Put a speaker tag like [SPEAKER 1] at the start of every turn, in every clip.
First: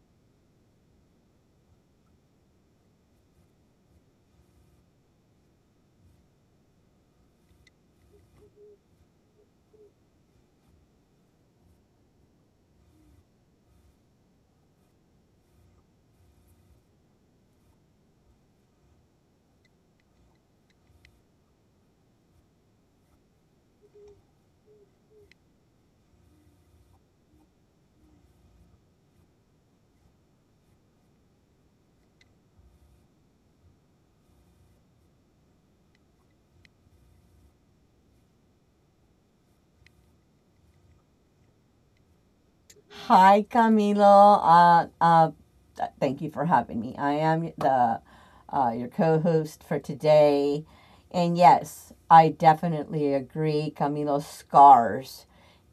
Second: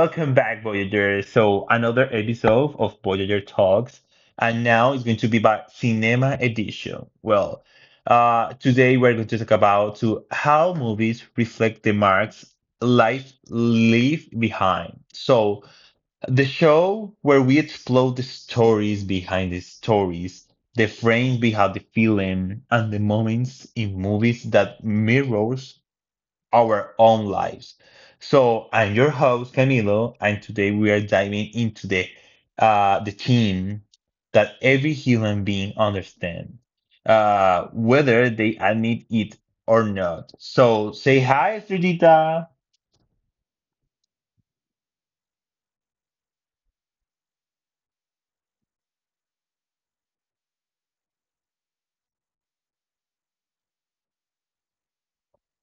[SPEAKER 1] welcome back, Voyager. So another episode of Voyager Talks, and now it's going to be by Cinema Edition. Well, today we're going to talk about to how movies reflect the marks life leave behind. So the show where we explore the stories behind the stories, the frames behind the film, and the moments in movies that mirrors our own lives. So I'm your host Camilo, and today we are diving into the theme that every human being understands, whether they admit it or not. So say hi, Sridita.
[SPEAKER 2] Hi, Camilo. Thank you for having me. I am the your co-host for today, and yes, I definitely agree. Camilo, scars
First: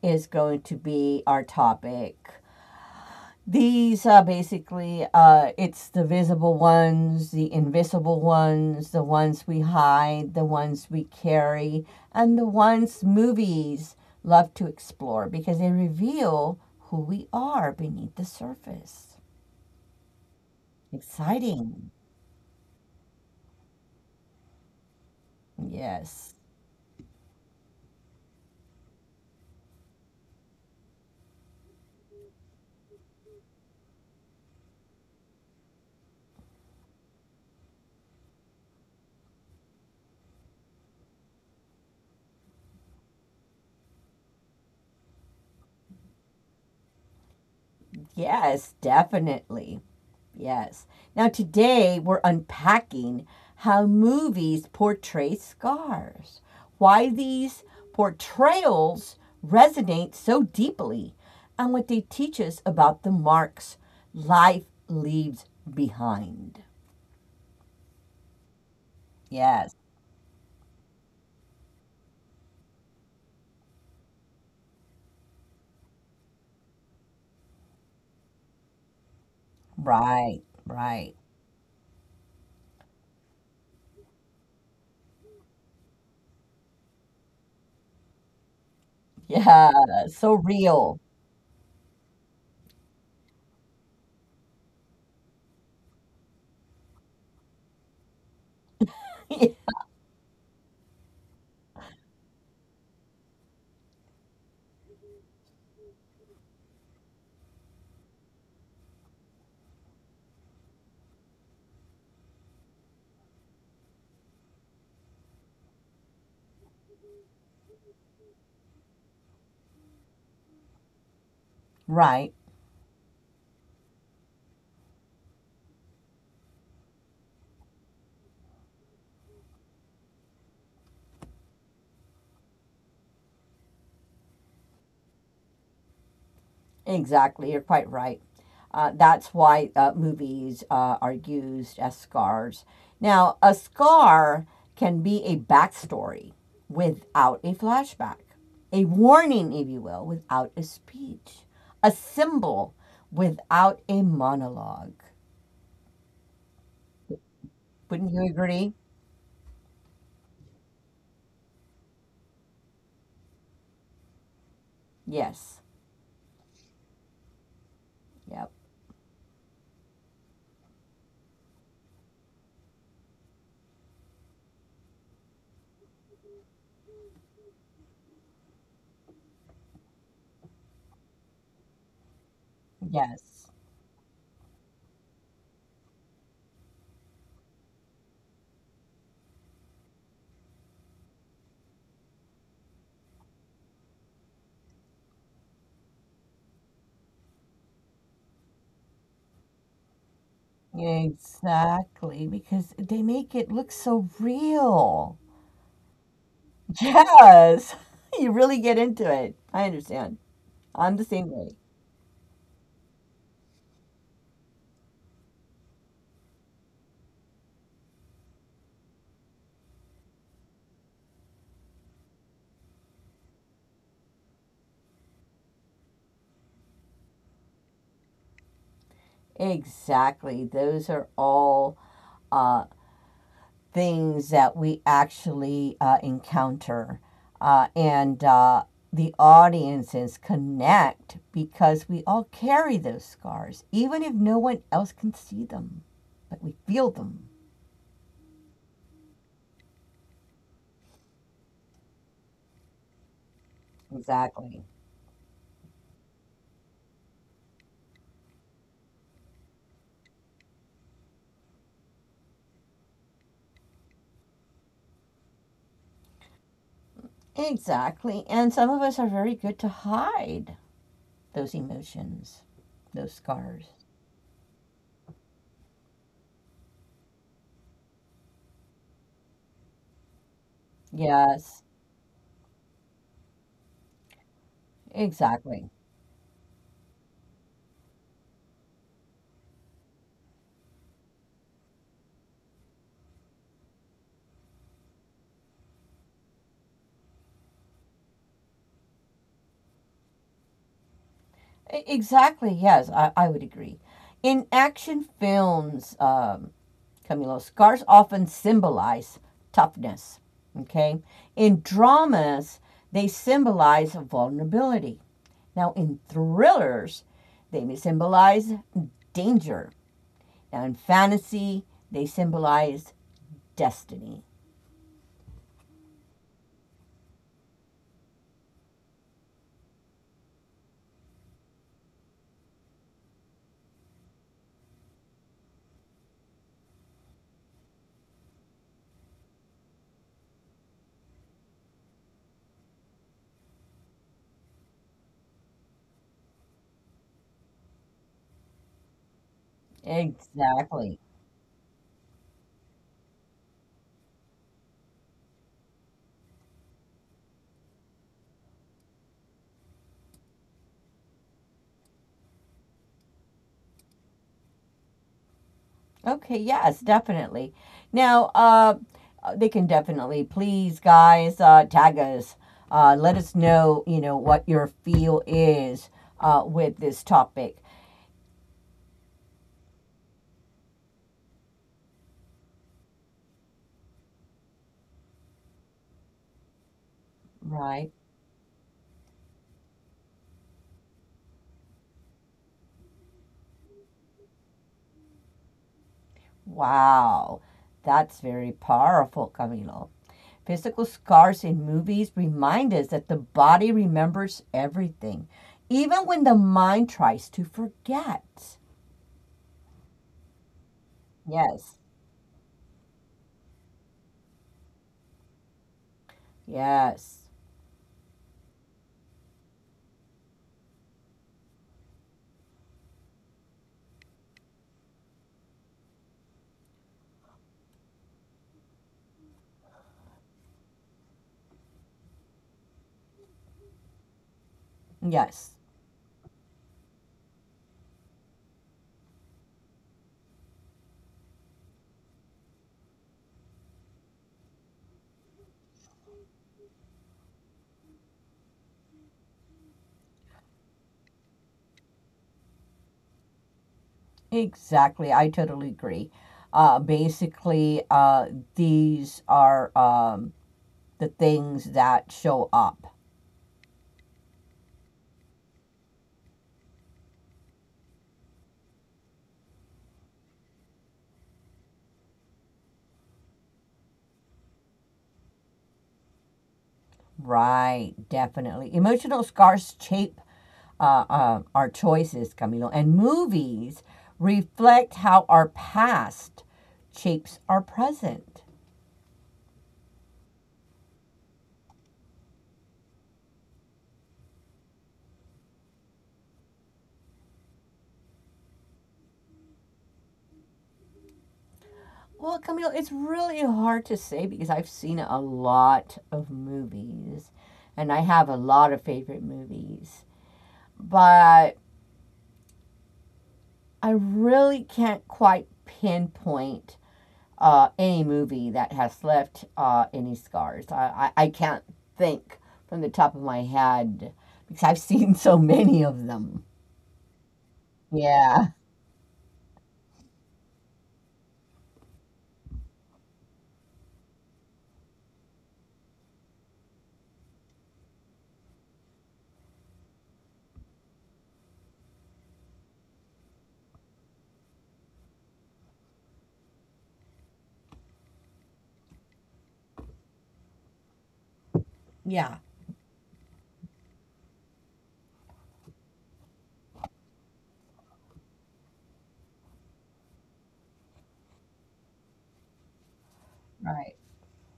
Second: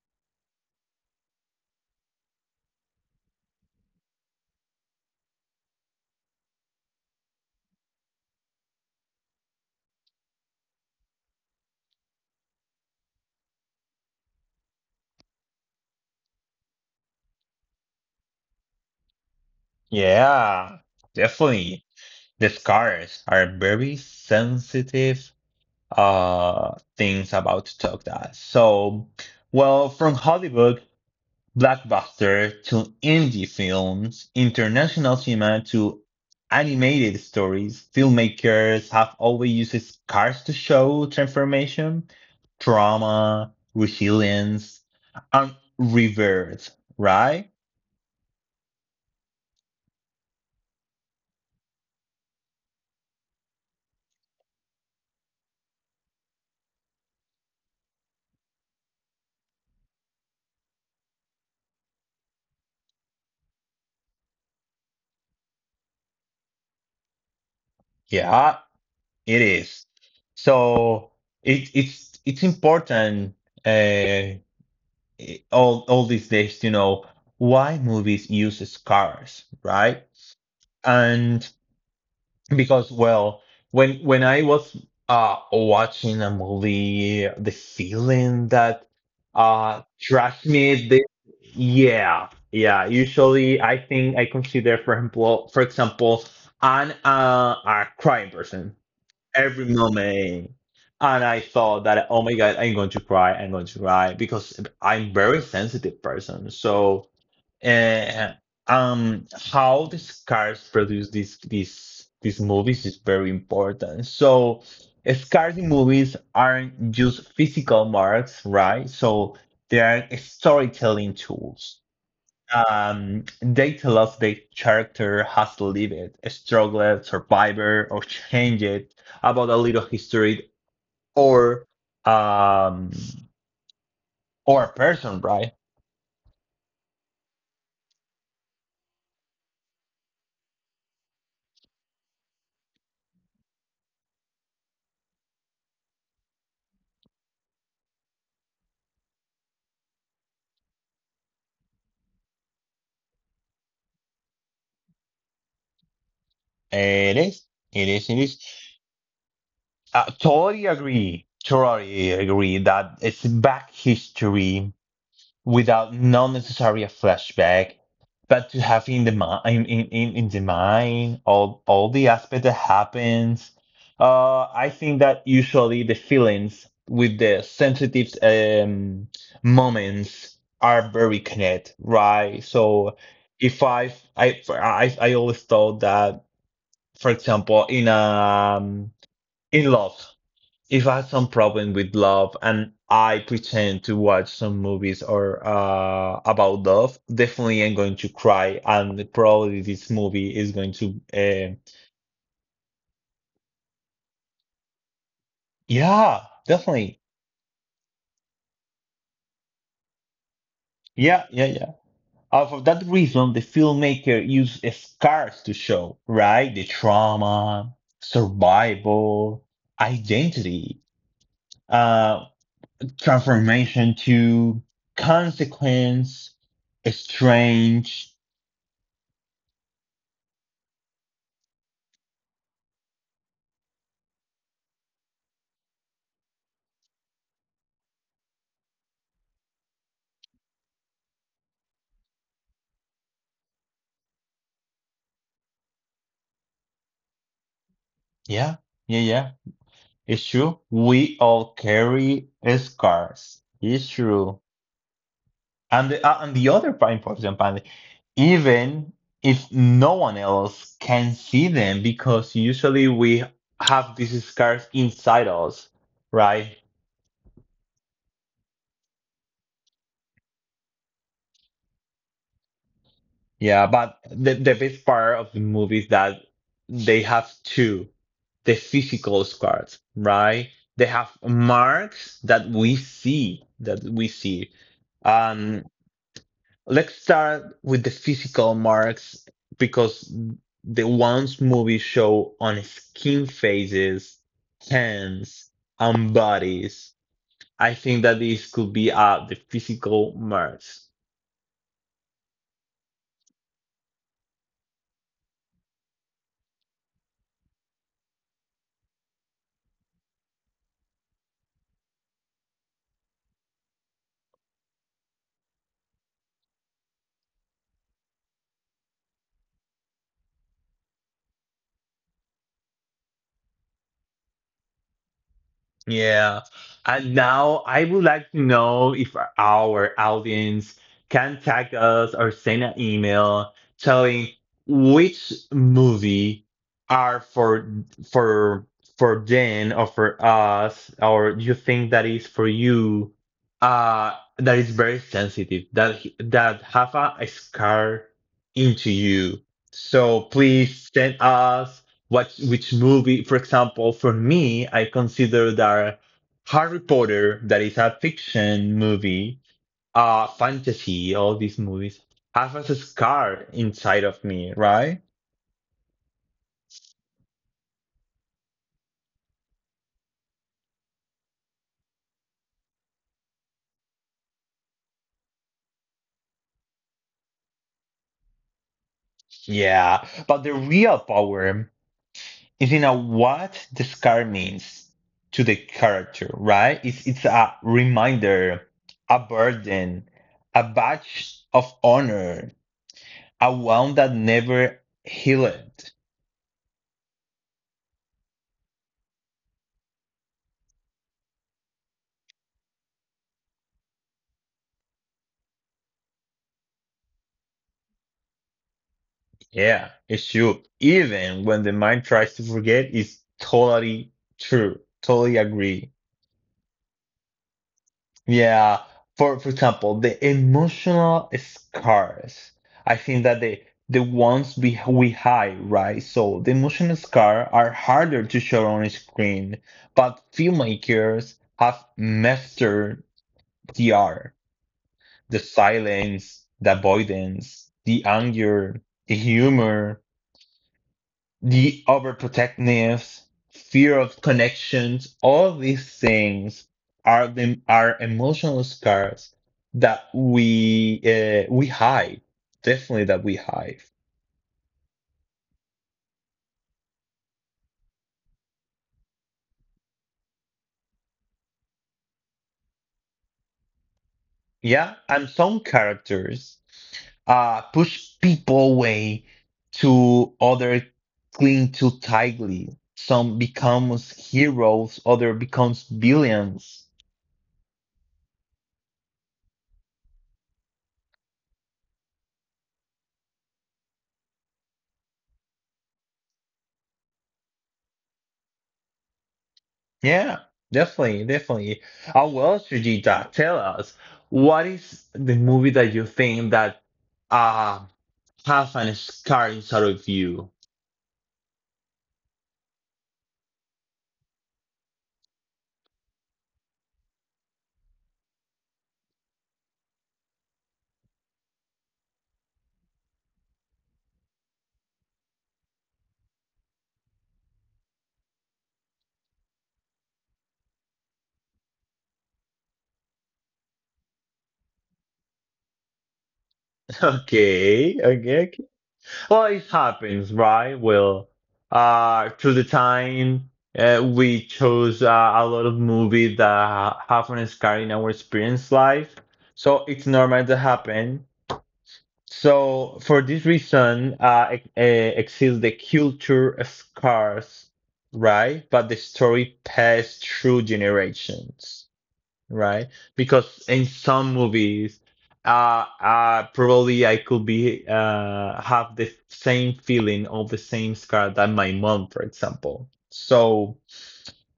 [SPEAKER 2] is going to be our topic. These are basically it's the visible ones, the invisible ones, the ones we hide, the ones we carry, and the ones movies love to explore because they reveal who we are beneath the surface.
[SPEAKER 1] Yeah, definitely.
[SPEAKER 2] Exciting.
[SPEAKER 1] The scars are very sensitive
[SPEAKER 2] Yes.
[SPEAKER 1] things about to talk that. So, well, from Hollywood blockbuster to indie films, international cinema to animated stories, filmmakers have always used scars to show transformation, trauma, resilience, and reverse, right?
[SPEAKER 2] Yes, definitely. Yes. Now, today we're unpacking how movies portray scars, why these portrayals resonate so deeply, and what they teach us about the marks life leaves behind.
[SPEAKER 1] Yeah, it
[SPEAKER 2] Yes,
[SPEAKER 1] is. So it's important, uh, all these days to know why movies use cars, right?
[SPEAKER 2] right, right.
[SPEAKER 1] And because, well, when I was watching a movie, the feeling that
[SPEAKER 2] Yeah, so
[SPEAKER 1] transmit this,
[SPEAKER 2] real.
[SPEAKER 1] yeah, yeah, usually I think I consider for example an a crime person every moment. And I thought that, oh my God, I'm going to cry. I'm going to cry because I'm very sensitive person. So, uh, how the scars produce these movies is very important. So, scars in movies aren't just physical marks, right? So they are storytelling tools.
[SPEAKER 2] Right.
[SPEAKER 1] They tell us the character has lived, struggled, survived, or changed about a little history or um or a person, right?
[SPEAKER 2] Exactly, you're quite right. That's why movies are used as scars. Now, a scar can be a backstory without a flashback, a warning, if you will, without a speech, a symbol without a monologue.
[SPEAKER 1] It is, it is,
[SPEAKER 2] Wouldn't
[SPEAKER 1] it
[SPEAKER 2] you
[SPEAKER 1] is.
[SPEAKER 2] agree?
[SPEAKER 1] Totally agree. Totally agree that it's back history
[SPEAKER 2] Yes.
[SPEAKER 1] without not necessarily a flashback, but
[SPEAKER 2] Yep.
[SPEAKER 1] to have in the mind in the mind all the aspect that happens. I think that usually the feelings with the sensitive moments are very connected, right? So
[SPEAKER 2] Yes.
[SPEAKER 1] if I always thought that, for example, in love, if I have some problem with love and I pretend to watch some movies or, about love, definitely I'm going to cry, and probably this movie is going to,
[SPEAKER 2] Exactly, because they make it look so real.
[SPEAKER 1] yeah, definitely,
[SPEAKER 2] Yes. You really get into it. I understand. I'm the
[SPEAKER 1] yeah,
[SPEAKER 2] same
[SPEAKER 1] yeah,
[SPEAKER 2] way.
[SPEAKER 1] yeah. For that reason, the filmmaker used scars to show, right? The trauma, survival, identity, uh, transformation to consequence, strange,
[SPEAKER 2] Exactly. Those are all uh, things that we actually encounter. And the audiences connect because we all carry those scars, even if no one else can see them, but we feel them.
[SPEAKER 1] yeah. Yeah, yeah. It's true. We all carry scars. It's true.
[SPEAKER 2] Exactly.
[SPEAKER 1] And the other part, important part, even if no one else can see them, because usually we have these scars inside us, right?
[SPEAKER 2] Exactly. And some of us are very good to hide those emotions, those scars.
[SPEAKER 1] Yeah, but the best part of the movie is that they have two, the physical scars, right? They have
[SPEAKER 2] Yes.
[SPEAKER 1] marks that we see, that we see. Um,
[SPEAKER 2] Exactly.
[SPEAKER 1] Let's start with the physical marks because the ones movies show on skin faces, hands, and bodies. I think that these could be the physical marks.
[SPEAKER 2] Exactly. Yes, I would agree. In action films, Camilo, scars often symbolize toughness. Okay. In dramas, they symbolize vulnerability. Now, in thrillers, they may symbolize danger. Now, in fantasy, they symbolize destiny.
[SPEAKER 1] Yeah. And now I would like to know if our audience can tag us or send an email telling which movie are for for for Jen or for us or you think that is for you, that is very sensitive, that that have a scar into you. So please
[SPEAKER 2] Exactly.
[SPEAKER 1] send us what which movie. For example, for me, I consider that Harry Potter, that is a fiction movie, uh, fantasy, all these movies have a scar inside of me, right?
[SPEAKER 2] Okay, yes, definitely. Now, they can definitely, please, guys, tag us. Let us know, you know, what your feel is with this topic.
[SPEAKER 1] Yeah, but the real power is in a what the scar means to the character, right? It's a
[SPEAKER 2] Right?
[SPEAKER 1] reminder, a burden, a badge of honor, a wound that never healed.
[SPEAKER 2] Wow. That's very powerful, Camilo. Physical scars in movies remind us that the body remembers everything, even when the mind tries to forget.
[SPEAKER 1] Yeah, it should. Even when the
[SPEAKER 2] Yes,
[SPEAKER 1] mind tries to forget, it's totally true. Totally agree.
[SPEAKER 2] yes,
[SPEAKER 1] Yeah. For example, the emotional scars. I think that the ones we hide, right? So the emotional scar are harder to show on screen, but filmmakers have mastered the art, the
[SPEAKER 2] yes.
[SPEAKER 1] silence, the avoidance, the anger, the humor, the overprotectiveness, fear of connections, all these things are the are emotional scars that we, we hide. Definitely that we hide.
[SPEAKER 2] Exactly. I totally agree. Basically, these are the things that show up.
[SPEAKER 1] Yeah, and some characters push people away to other cling too tightly. Some becomes heroes, other becomes villains.
[SPEAKER 2] Right. Definitely. Emotional scars shape our choices, Camilo, and movies reflect how our past shapes our present.
[SPEAKER 1] Yeah, definitely. I will, Sujita, tell us what is the movie that you think that uh has an scar inside of you?
[SPEAKER 2] Well, Camilo, it's really hard to say because I've seen a lot of movies and I have a lot of favorite movies. But I really can't quite pinpoint any movie that has left any scars. I can't think from the top of my head because I've seen so many of them.
[SPEAKER 1] Okay, okay,
[SPEAKER 2] Yeah.
[SPEAKER 1] okay. Well, it happens, right? Well, through the time, we chose a lot of movies that ha- have an scar in our experience life, so it's normal to happen. So for this reason, exists the culture scars, right? But the story passed through generations,
[SPEAKER 2] Yeah.
[SPEAKER 1] right? Because in some movies, probably I could be have the same feeling of the same scar that my mom, for example. So.
[SPEAKER 2] Right,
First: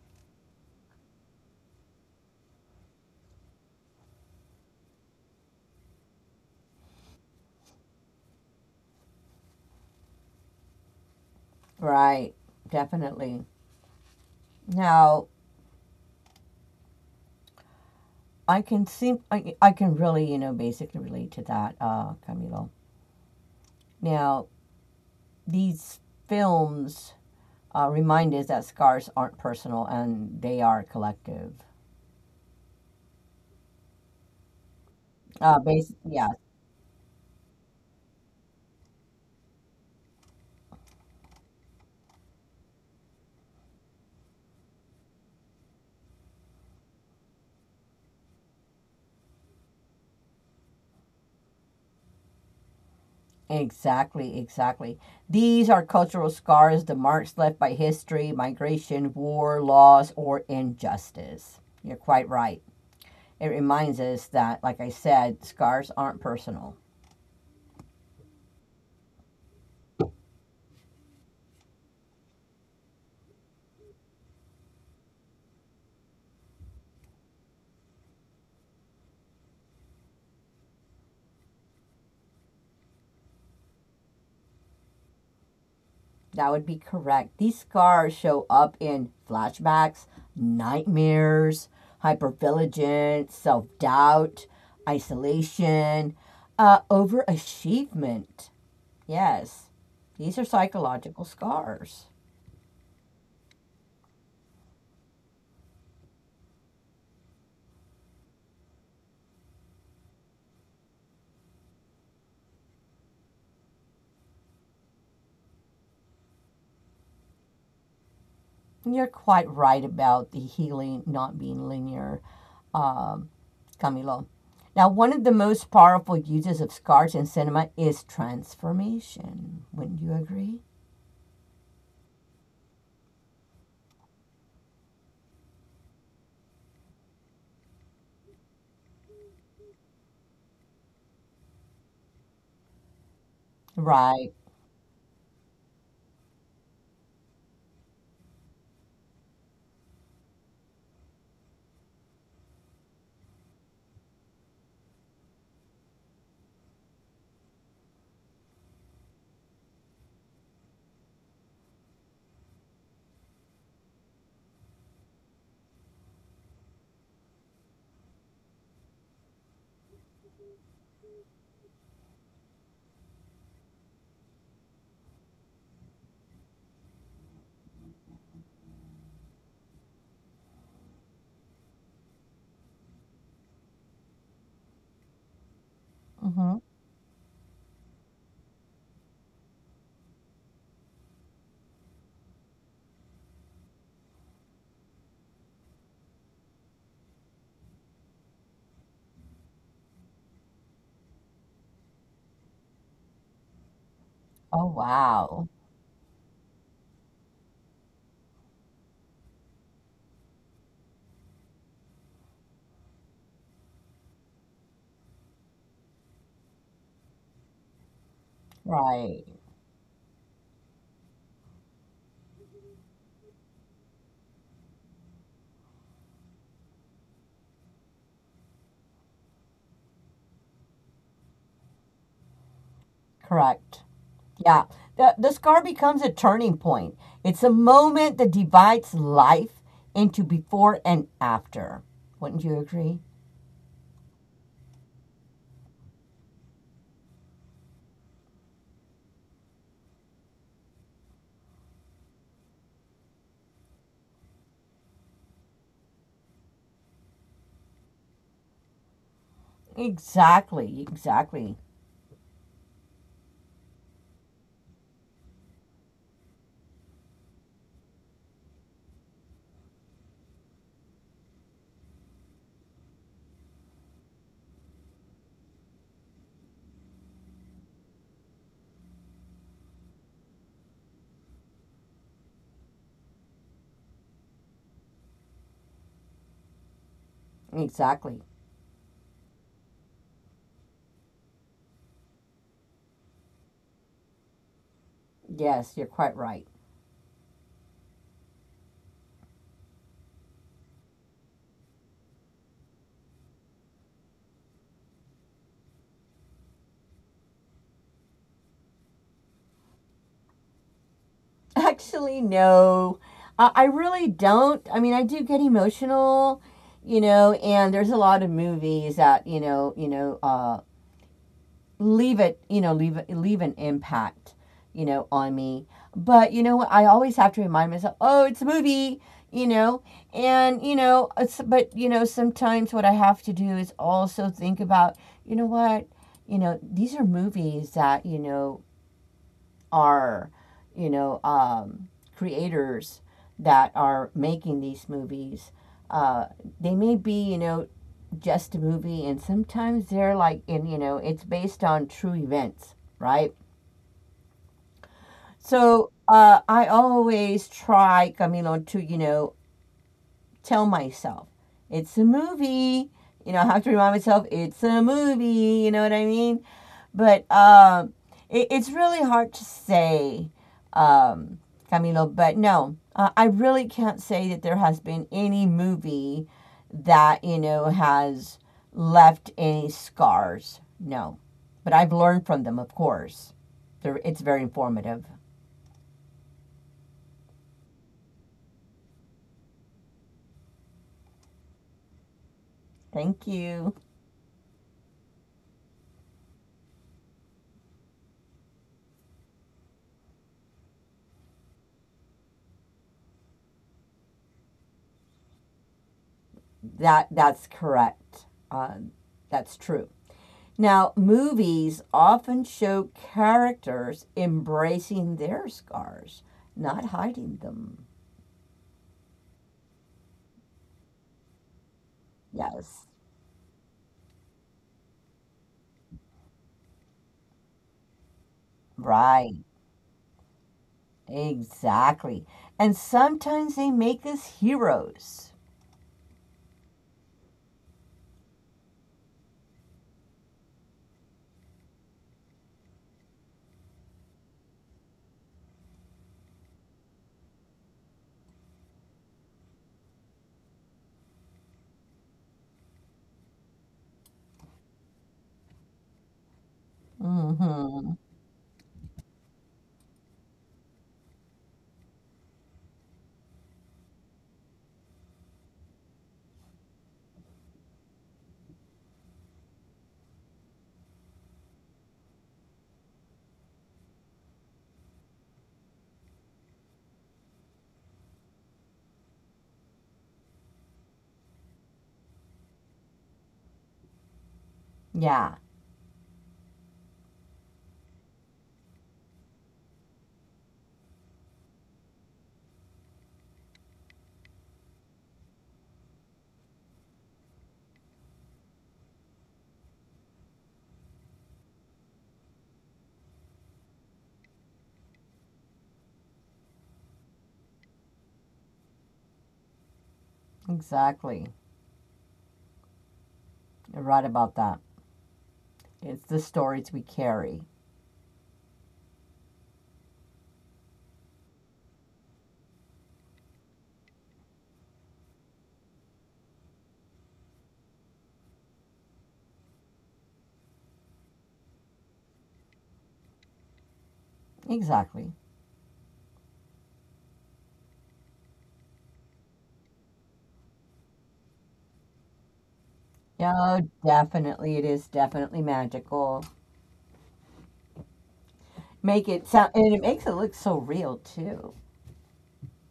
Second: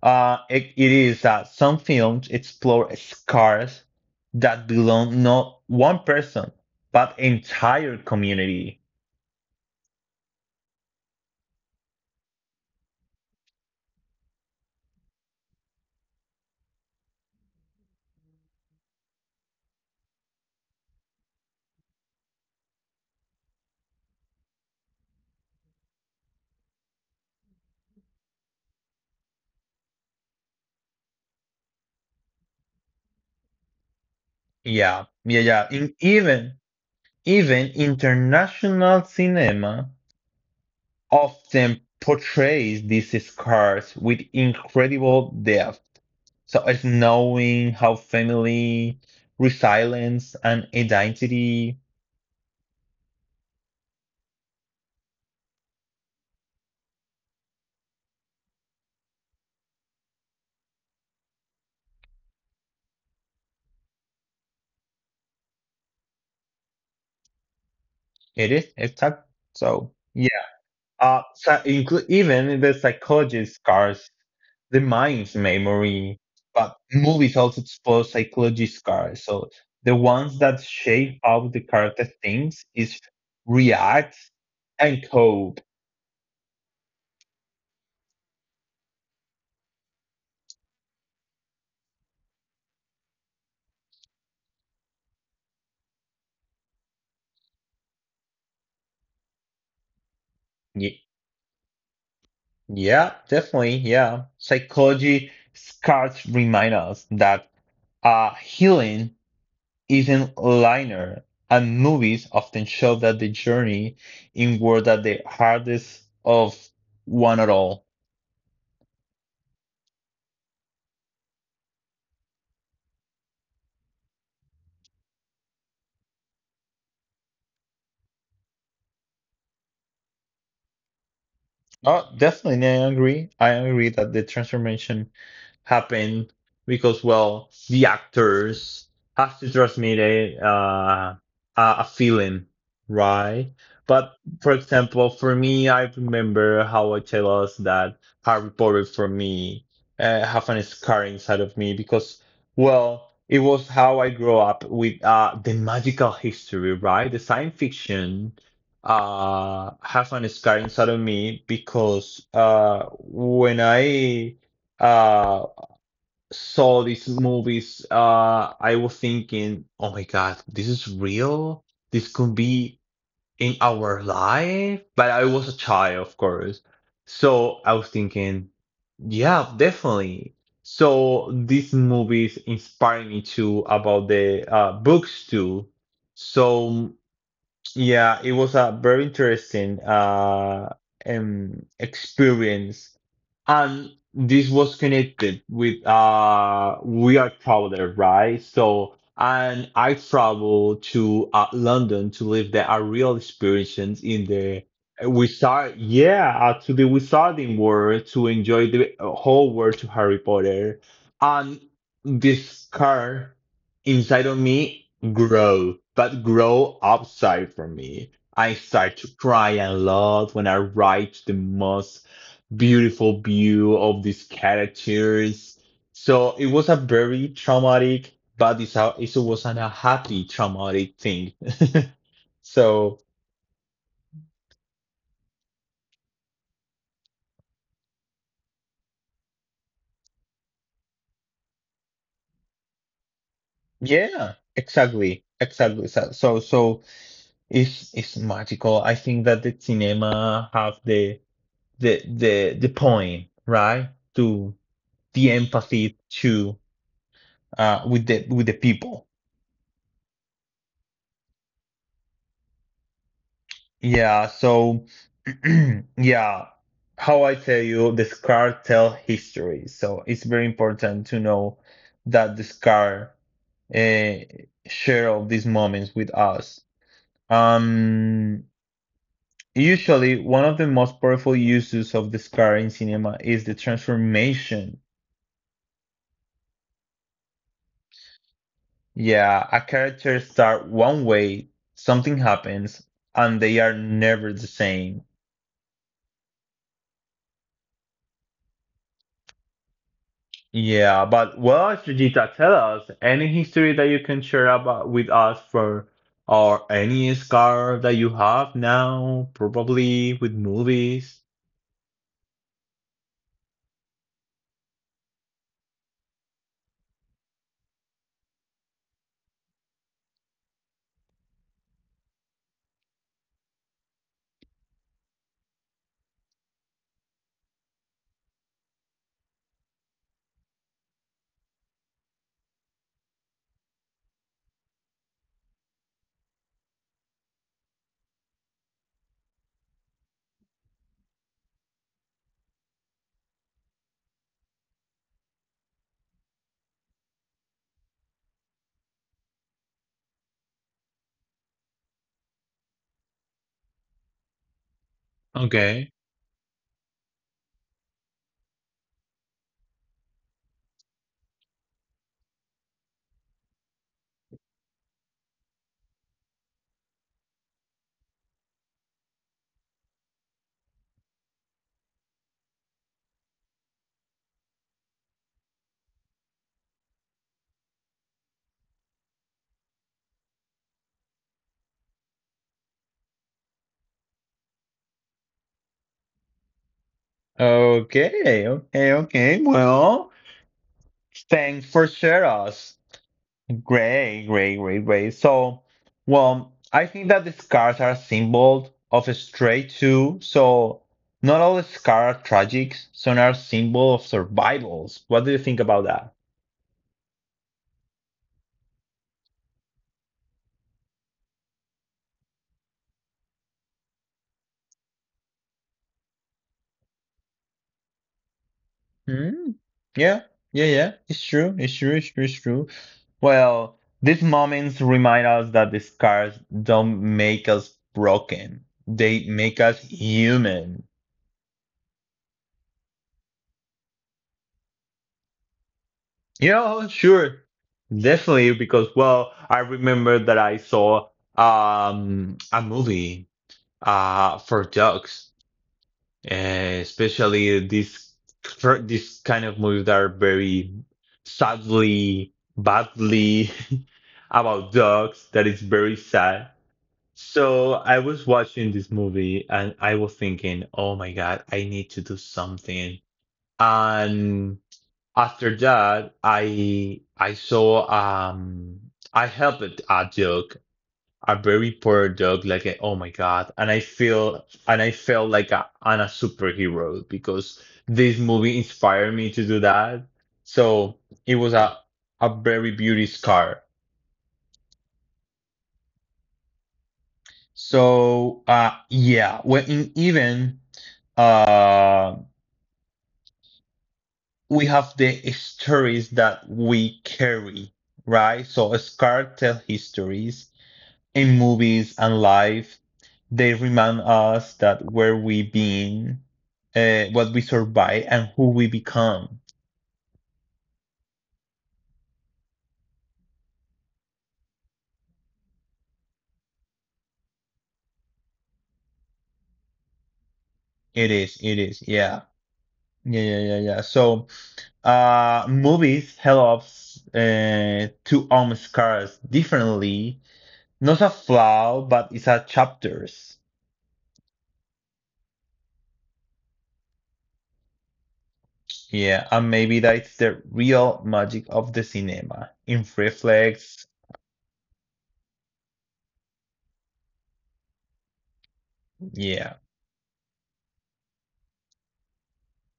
[SPEAKER 1] It is that some films explore scars that belong not one person, but entire community.
[SPEAKER 2] right, definitely. Now I can seem I can really, you know, basically relate to that, Camilo. Now these films remind us that scars aren't personal and they are collective.
[SPEAKER 1] Yeah, yeah,
[SPEAKER 2] Uh,
[SPEAKER 1] yeah.
[SPEAKER 2] bas-
[SPEAKER 1] In,
[SPEAKER 2] yeah,
[SPEAKER 1] even even international cinema often portrays these scars with incredible depth. So it's knowing how family, resilience, and identity
[SPEAKER 2] Exactly, exactly. These are cultural scars, the marks left by history, migration, war, loss, or injustice. You're quite right. It reminds us that, like I said, scars aren't personal.
[SPEAKER 1] it is. It's that, so yeah. Even the psychologist scars, the mind's memory, but movies also explore psychology scars. So the ones that shape how the character thinks is react and cope.
[SPEAKER 2] That would be correct. These scars show up in flashbacks, nightmares, hypervigilance, self doubt, isolation, overachievement. Yes, these are psychological scars.
[SPEAKER 1] Yeah, definitely. Yeah. Psychology scars remind us that healing isn't linear, and movies often show that the journey inward that the hardest of one at all.
[SPEAKER 2] You're quite right about the healing not being linear, um, Camilo. Now, one of the most powerful uses of scars in cinema is transformation. Wouldn't you agree?
[SPEAKER 1] Oh, definitely. I agree. I agree that the transformation happen because well the actors have to transmit a, a feeling, right? But
[SPEAKER 2] Right.
[SPEAKER 1] for example, for me, I remember how I tell us that Harry Potter for me, have a scar inside of me because well it was how I grew up with, the magical history, right? The science fiction have an scar inside of me because when I uh saw these movies, I was thinking, oh my God, this is real. This could be in our life. But I was a child, of course. So I was thinking, yeah, definitely. So these movies inspired me to about the, books too.
[SPEAKER 2] Hmm.
[SPEAKER 1] So yeah, it was a very interesting experience. And this was connected with we are traveler, right? So and I traveled to, London to live the a real experience in the
[SPEAKER 2] Oh, wow.
[SPEAKER 1] wizard, yeah, to the wizarding world to enjoy the whole world to Harry Potter. And this car inside of me grow, but grow upside from me. I start to
[SPEAKER 2] Right.
[SPEAKER 1] cry a lot when I write the most beautiful view of these characters. So it was a very traumatic, but it's a, it was an, a happy traumatic thing. So
[SPEAKER 2] Correct. Yeah. The scar becomes a turning point. It's a moment that divides life into before and after. Wouldn't you agree?
[SPEAKER 1] yeah, exactly, exactly. So it's magical. I think that the cinema have the the point, right? To the empathy to, with the people.
[SPEAKER 2] Exactly. Exactly.
[SPEAKER 1] Yeah. So yeah, how I tell you, the scar tell history. So it's very important to know that the scar, uh, share of these moments with us. Um, usually, one of the most powerful uses of the scar in cinema is the transformation.
[SPEAKER 2] Exactly.
[SPEAKER 1] Yeah, a character start one way, something happens, and they are never the same.
[SPEAKER 2] Yes, you're quite right.
[SPEAKER 1] Yeah, but what should Jita tell us? Any history that you can share about with us for or any scar that you have now, probably with movies.
[SPEAKER 2] Actually, no. I really don't. I mean, I do get emotional, you know, and there's a lot of movies that, leave it, you know, leave an impact, you know, on me. But you know what? I always have to remind myself, oh, it's a movie, you know, and you know, it's, but you know, sometimes what I have to do is also think about, you know what, you know, these are movies that you know are, you know, um, creators that are making these movies. Uh, they may be, you know, just a movie, and sometimes they're like, and you know, it's based on true events, right?
[SPEAKER 1] Okay.
[SPEAKER 2] So I always try, Camilo, to, you know, tell myself it's a movie. You know, I have to remind myself it's a movie. You know what I mean? But it's really hard to say, um, Camilo. But no, I really can't say that there has been any movie that you know has left any scars. No, but I've learned from them, of course. It's very informative.
[SPEAKER 1] Okay, okay, okay. Well, thanks for sharing us.
[SPEAKER 2] Thank you.
[SPEAKER 1] Great, great, great, great. So, well, I think that the scars are symbols of a straight too. So not all scars are tragic. Some are symbol of survivals. What do you think about that?
[SPEAKER 2] That's correct. That's true. Now, movies often show characters embracing their scars, not hiding them.
[SPEAKER 1] Mm, yeah, yeah. It's true. It's true. It's true. It's true.
[SPEAKER 2] Yes,
[SPEAKER 1] Well, these moments remind us that the scars don't make us broken. They
[SPEAKER 2] right,
[SPEAKER 1] make us human.
[SPEAKER 2] exactly. And sometimes they make us heroes.
[SPEAKER 1] You know, sure. Definitely, because, well, I remember that I saw a movie, for dogs. Especially these fir- these kind of movies that are very sadly, badly about dogs. That is very sad. So I
[SPEAKER 2] Hmm.
[SPEAKER 1] was watching this movie and I was thinking, oh my God, I need to do something. And after that, I saw I helped a dog, a very poor dog, like a, oh my God. And I feel and I felt like a, I'm a superhero because this movie inspired me to do that. So it was a very beauty scar.
[SPEAKER 2] Yeah,
[SPEAKER 1] So yeah, when in, even uh we have the stories that we carry, right? So a scar tell histories in movies and life, they remind us that where we been, what we survive, and who we become.
[SPEAKER 2] exactly. You're right about that. It's the stories we carry.
[SPEAKER 1] It is, yeah. Yeah. So, movies help us, to arm scars differently. Not a flaw, but it's a chapters.
[SPEAKER 2] Exactly.
[SPEAKER 1] Yeah, and maybe that's the real magic of the cinema. In
[SPEAKER 2] Yeah, oh,
[SPEAKER 1] reflex,
[SPEAKER 2] definitely. It is definitely magical. Make it
[SPEAKER 1] yeah,
[SPEAKER 2] sound, and it makes it look so real too.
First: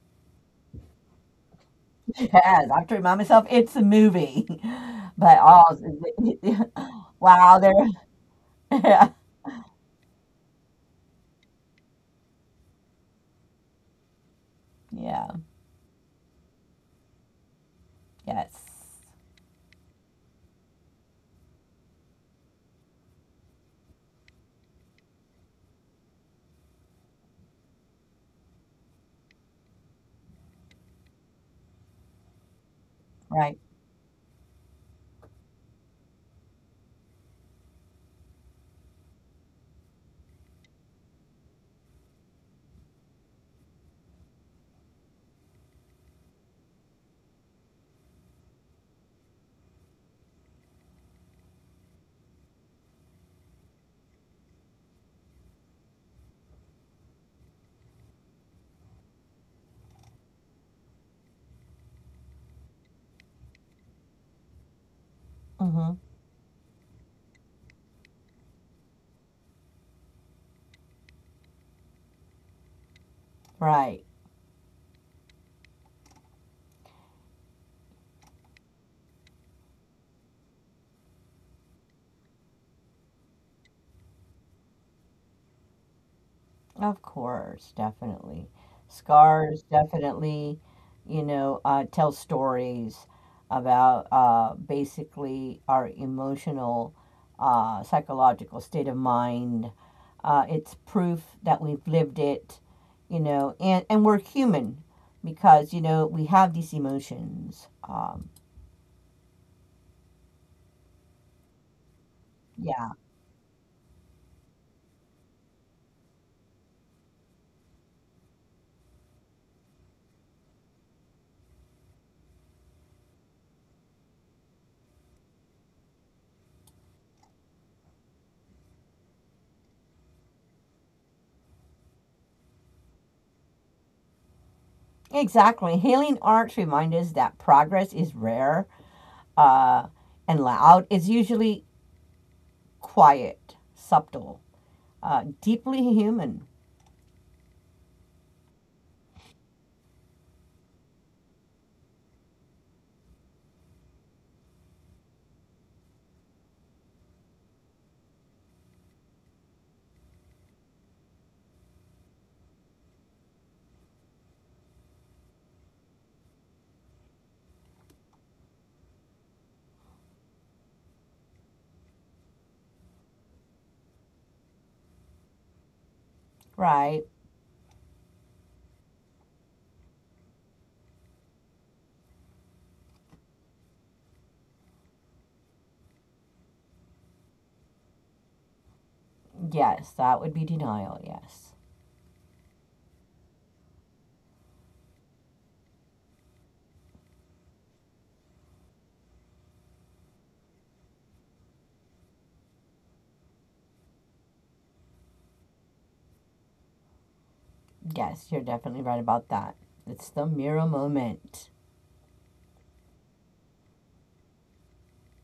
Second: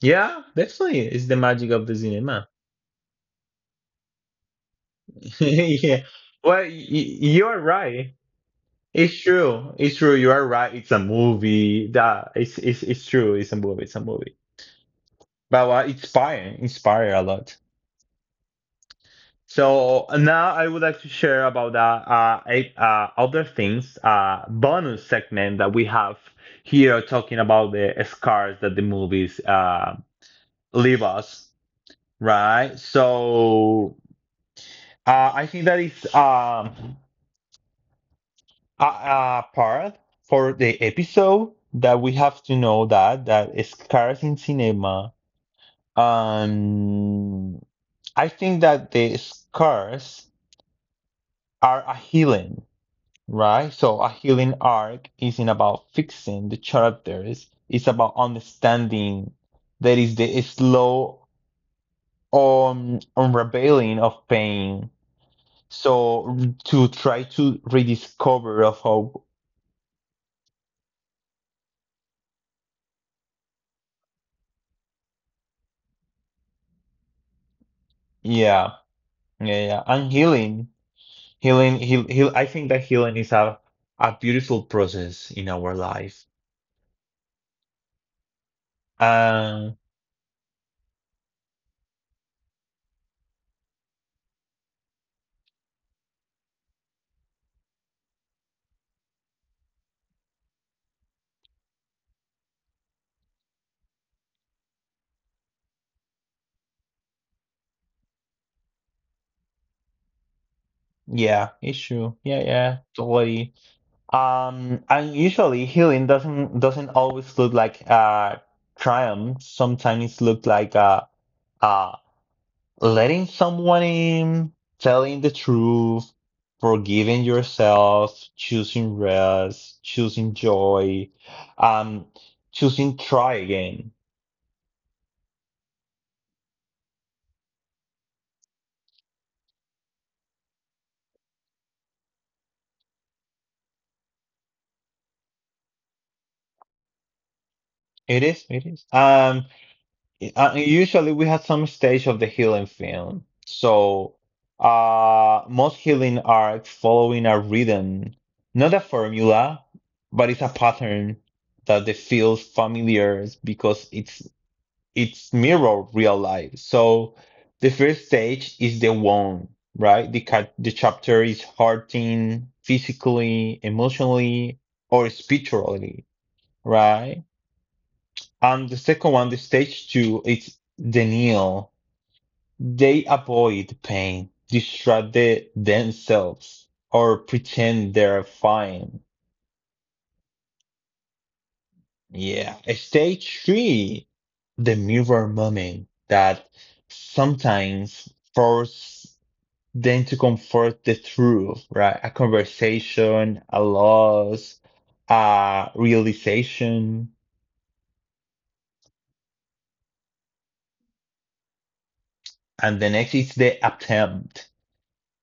[SPEAKER 1] yeah, definitely, it's the magic of the
[SPEAKER 2] It
[SPEAKER 1] cinema.
[SPEAKER 2] has. I've to remind myself it's a movie. But
[SPEAKER 1] Yeah. Well,
[SPEAKER 2] oh, wow,
[SPEAKER 1] you're
[SPEAKER 2] there.
[SPEAKER 1] right.
[SPEAKER 2] Yeah.
[SPEAKER 1] It's true. It's true. You are right. It's a movie. That it's true. It's a movie. It's a movie.
[SPEAKER 2] Yeah.
[SPEAKER 1] But inspire a lot.
[SPEAKER 2] Yes.
[SPEAKER 1] So now I would like to share about that eight, other things bonus segment that we have here talking about the scars that the movies leave us, right?
[SPEAKER 2] Right.
[SPEAKER 1] So I think that is a part for the episode that we have to know that scars in cinema. Um, I think that the scars are a healing, right? So a healing arc isn't about fixing the characters. It's about understanding that is the slow unraveling of pain.
[SPEAKER 2] Hmm.
[SPEAKER 1] So to try to rediscover of hope.
[SPEAKER 2] Right.
[SPEAKER 1] Yeah, yeah, yeah. And healing healing, heal, heal. I think that healing is a beautiful process in our life.
[SPEAKER 2] Of course, definitely. Scars
[SPEAKER 1] Um,
[SPEAKER 2] definitely, you know, tell stories about basically our emotional, psychological state of mind. It's proof that we've lived it, you know, and we're human because, you know, we have these emotions.
[SPEAKER 1] yeah, it's true. Yeah, yeah,
[SPEAKER 2] Yeah,
[SPEAKER 1] totally. And usually healing doesn't always look like triumph. Sometimes it looks like uh letting someone in, telling the truth, forgiving yourself, choosing rest, choosing joy, um, choosing try again.
[SPEAKER 2] exactly. Healing arts remind us that progress is rare. Uh, and loud, it's usually quiet, subtle, deeply human,
[SPEAKER 1] It is, it is. Usually we have some stage of the healing film. So most healing are following a rhythm, not a formula, but it's a pattern that they feels familiar because it's mirror real life. So the first stage is the one, right? The chapter is hurting physically, emotionally, or spiritually,
[SPEAKER 2] right?
[SPEAKER 1] right? And the second one, the stage two, it's denial. They avoid pain, distract themselves, or pretend they're fine.
[SPEAKER 2] Yes, that would be denial. Yes.
[SPEAKER 1] Yeah. Stage three, the mirror moment that sometimes force then to comfort the truth, right? A conversation, a loss, a realization.
[SPEAKER 2] Yes, you're definitely right about that. It's the mirror moment.
[SPEAKER 1] And the next is the attempt.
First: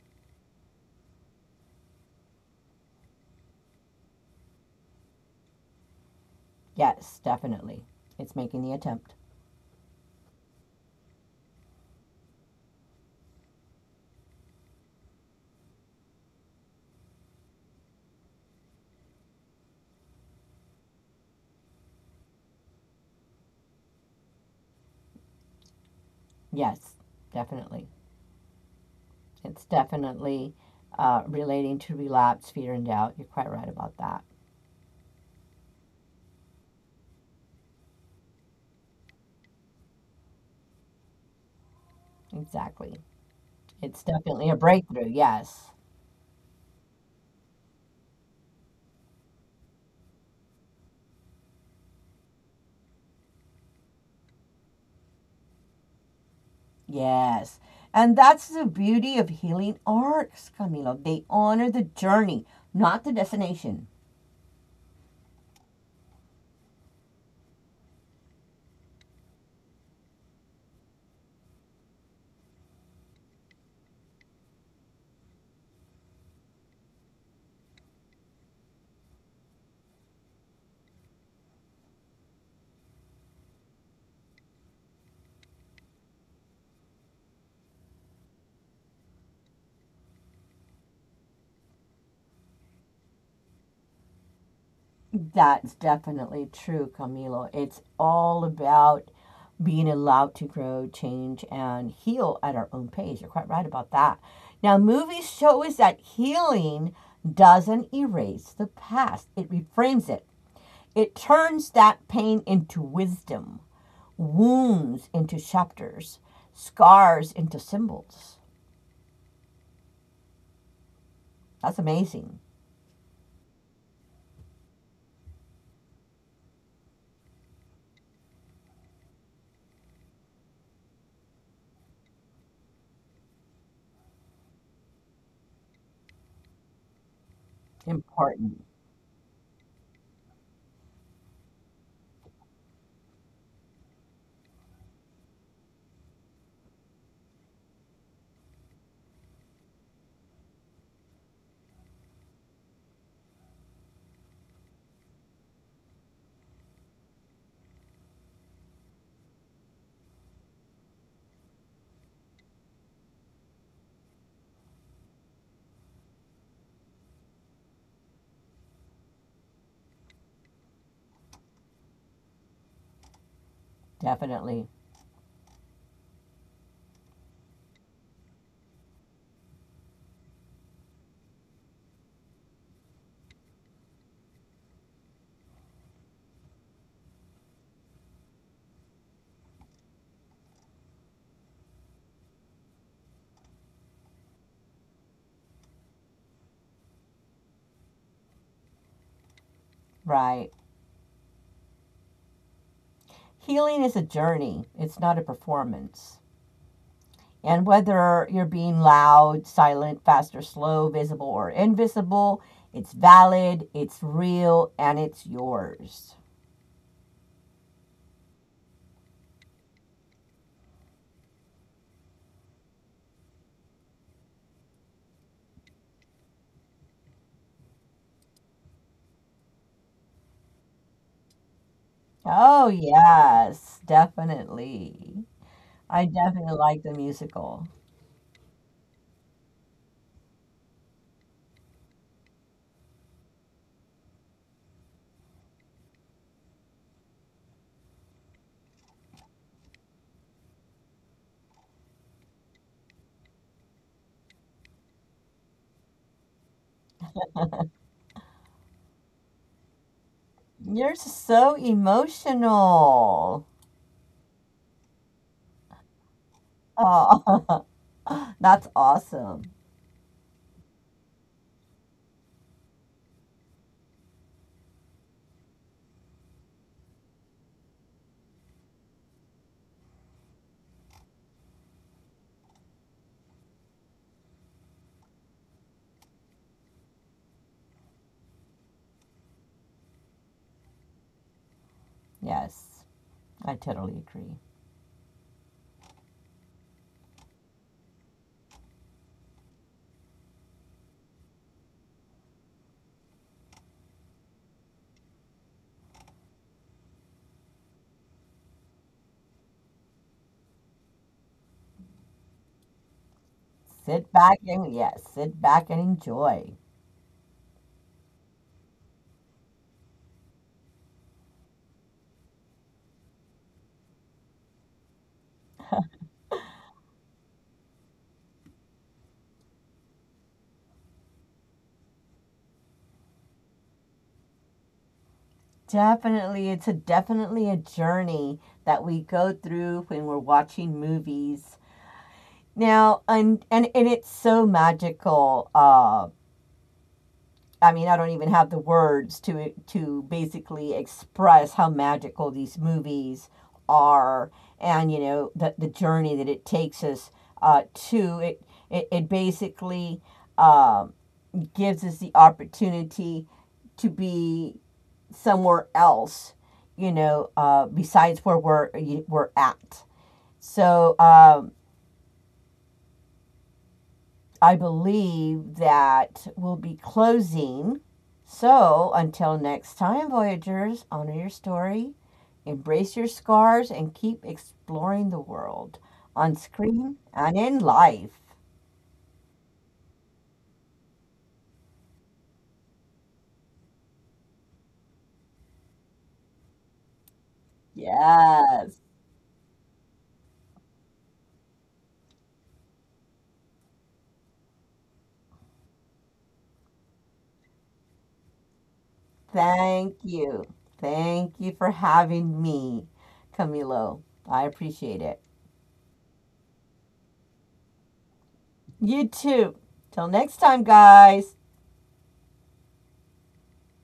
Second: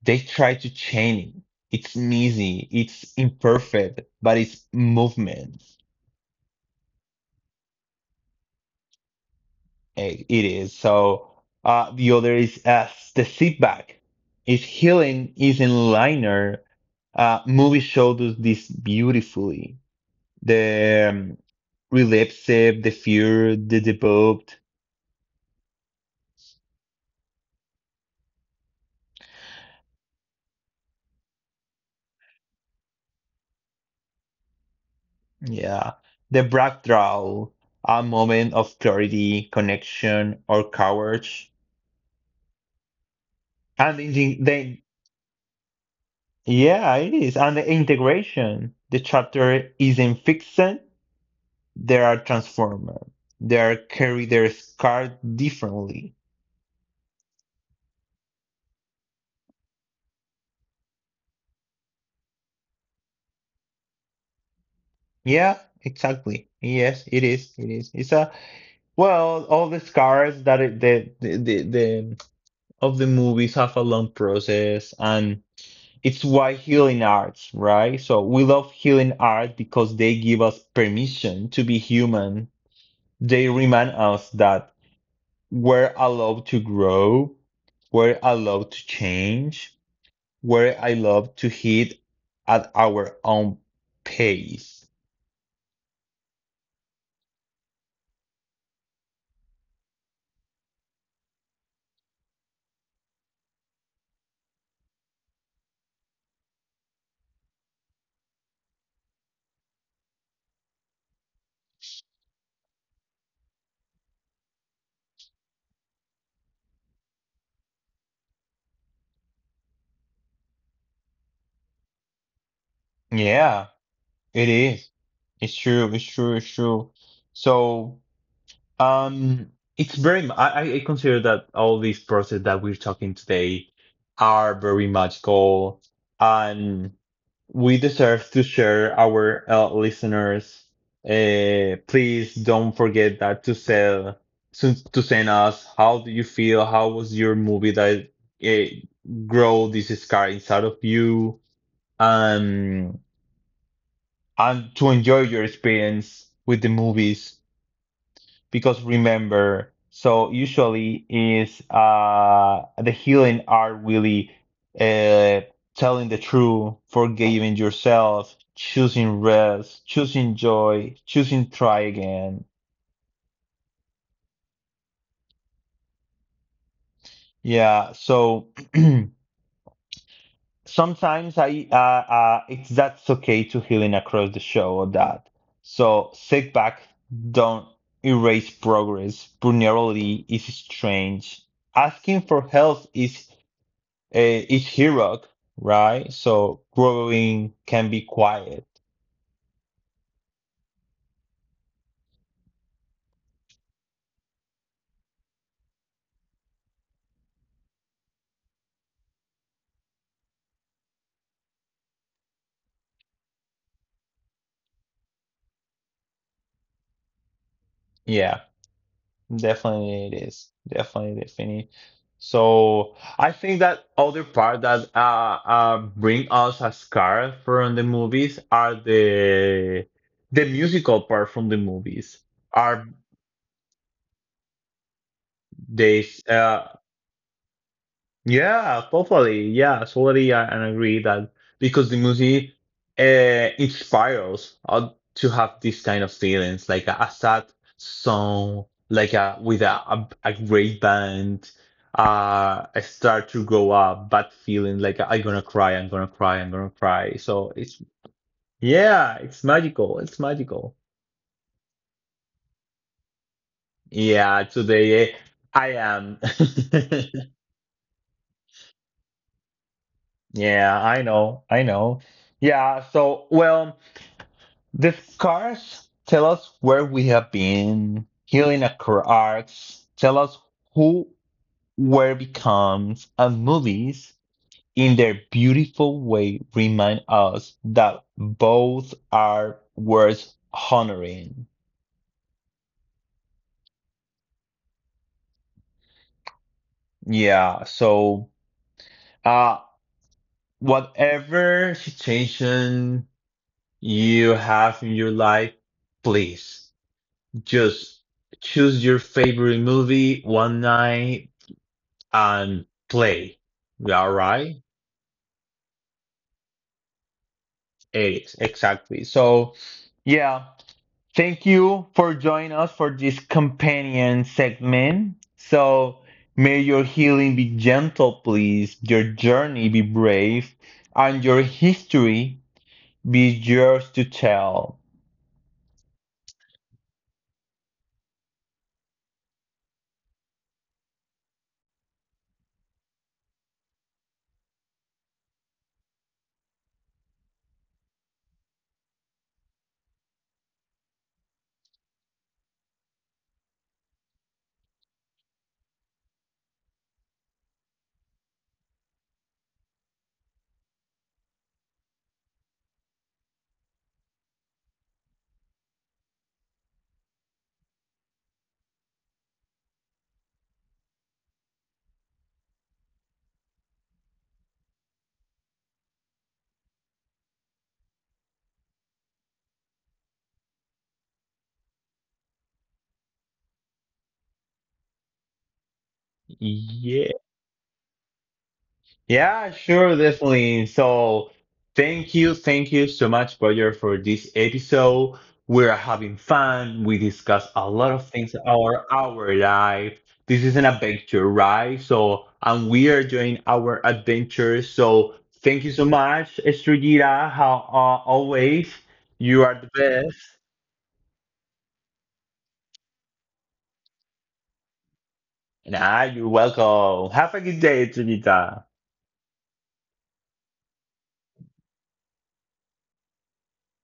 [SPEAKER 1] They try to change it. It's messy, it's imperfect, but it's movement.
[SPEAKER 2] Yes, definitely. It's making the attempt.
[SPEAKER 1] It is. So the other is the setback. Its healing isn't linear. Movie showed us this beautifully. The Relapsive, the Fear, the Debugged,
[SPEAKER 2] Yes, definitely. It's definitely relating to relapse, fear, and doubt. You're quite right about that.
[SPEAKER 1] yeah, the Backdraw, a moment of clarity, connection, or courage,
[SPEAKER 2] Exactly.
[SPEAKER 1] and
[SPEAKER 2] It's
[SPEAKER 1] the,
[SPEAKER 2] definitely a
[SPEAKER 1] the
[SPEAKER 2] breakthrough. Yes.
[SPEAKER 1] yeah, it is, and the integration. The chapter isn't fixed; they are transformed. They are carry their scar differently.
[SPEAKER 2] Yes. And that's the beauty of healing arts, Camilo. They honor the journey, not the destination.
[SPEAKER 1] Yeah, exactly. Yes, it is. It is. It's a well, all the scars that it, the of the movies have a long process and it's why healing arts, right? So we love healing art because they give us permission to be human. They remind us that we're allowed to grow, we're allowed to change, we're allowed to hit at our own pace.
[SPEAKER 2] That's definitely true, Camilo. It's all about being allowed to grow, change, and heal at our own pace. You're quite right about that. Now, movies show us that healing doesn't erase the past, it reframes it. It turns that pain into wisdom, wounds into chapters, scars into symbols. That's amazing.
[SPEAKER 1] Yeah, it is. It's true. It's true. It's true. So it's very. I consider that all these process that we're talking today are very magical, and we deserve to
[SPEAKER 2] Important.
[SPEAKER 1] share our listeners. Please don't forget that to sell to send us. How do you feel? How was your movie that uh, grow this scar inside of you? Um, and to enjoy your experience with the movies because remember, so usually is the healing are really uh telling the truth, forgiving yourself, choosing rest, choosing joy, choosing try again.
[SPEAKER 2] Definitely.
[SPEAKER 1] Yeah, so sometimes I it's that's okay to healing across the show or that. So sit back, don't erase progress. Vulnerability is strange. Asking for help is it's Hirok, right? So growing can be quiet.
[SPEAKER 2] Right. Healing is a journey, it's not a performance. And whether you're being loud, silent, fast or slow, visible or invisible, it's valid, it's real, and it's yours.
[SPEAKER 1] Yeah, definitely it is. Definitely, definitely. So I think that other part that bring us a scar from the movies are the musical part from the movies.
[SPEAKER 2] Oh,
[SPEAKER 1] Are
[SPEAKER 2] yes, definitely. I
[SPEAKER 1] they
[SPEAKER 2] definitely like the musical.
[SPEAKER 1] yeah, totally. Yeah, totally. I agree that because the movie inspires us to have this kind of feelings, like a sad song, like a with a great band. I start to grow up, bad feeling, like I'm gonna cry, I'm gonna cry, I'm gonna cry. So it's yeah, it's magical. It's magical.
[SPEAKER 2] You're so emotional.
[SPEAKER 1] Yeah, today I am.
[SPEAKER 2] Oh, that's awesome.
[SPEAKER 1] Yeah, I know, I know. Yeah, so well. The scars tell us where we have been, healing our arcs, tell us who where becomes, and movies, in their beautiful way, remind us that both are worth honoring.
[SPEAKER 2] Yes, I totally agree.
[SPEAKER 1] Yeah, so uh whatever situation you have in your life, please just choose your favorite movie one night and play. Yeah,
[SPEAKER 2] Sit back
[SPEAKER 1] right,
[SPEAKER 2] and yes, sit back and enjoy.
[SPEAKER 1] Eric. Exactly. So, yeah, thank you for joining us for this companion segment. So, may your healing be gentle, please, your journey be brave, and your history be yours to tell.
[SPEAKER 2] Definitely, it's a definitely a journey that we go through when we're watching movies. Now, and it's so magical. I mean, I don't even have the words to basically express how magical these movies are, and you know the journey that it takes us uh, to. It basically um gives us the opportunity to be somewhere else, you know, besides where we're at. So I believe that we'll be closing. So until next time, Voyagers, honor your story, embrace your scars, and keep exploring the world on screen
[SPEAKER 1] Yeah.
[SPEAKER 2] and in life.
[SPEAKER 1] Yeah, sure, definitely. So, thank you so much, Roger, for this episode. We're having fun. We discuss a lot of things
[SPEAKER 2] Yes,
[SPEAKER 1] our life. This is an adventure, right? So, and we are doing our adventure. So, thank you so much, Estrellita. How always, you are the
[SPEAKER 2] thank
[SPEAKER 1] best.
[SPEAKER 2] you. Thank you for having me, Camilo. I appreciate it.
[SPEAKER 1] Nah, you're welcome. Have a good day, Estrellita.
[SPEAKER 2] You too. Till next time, guys.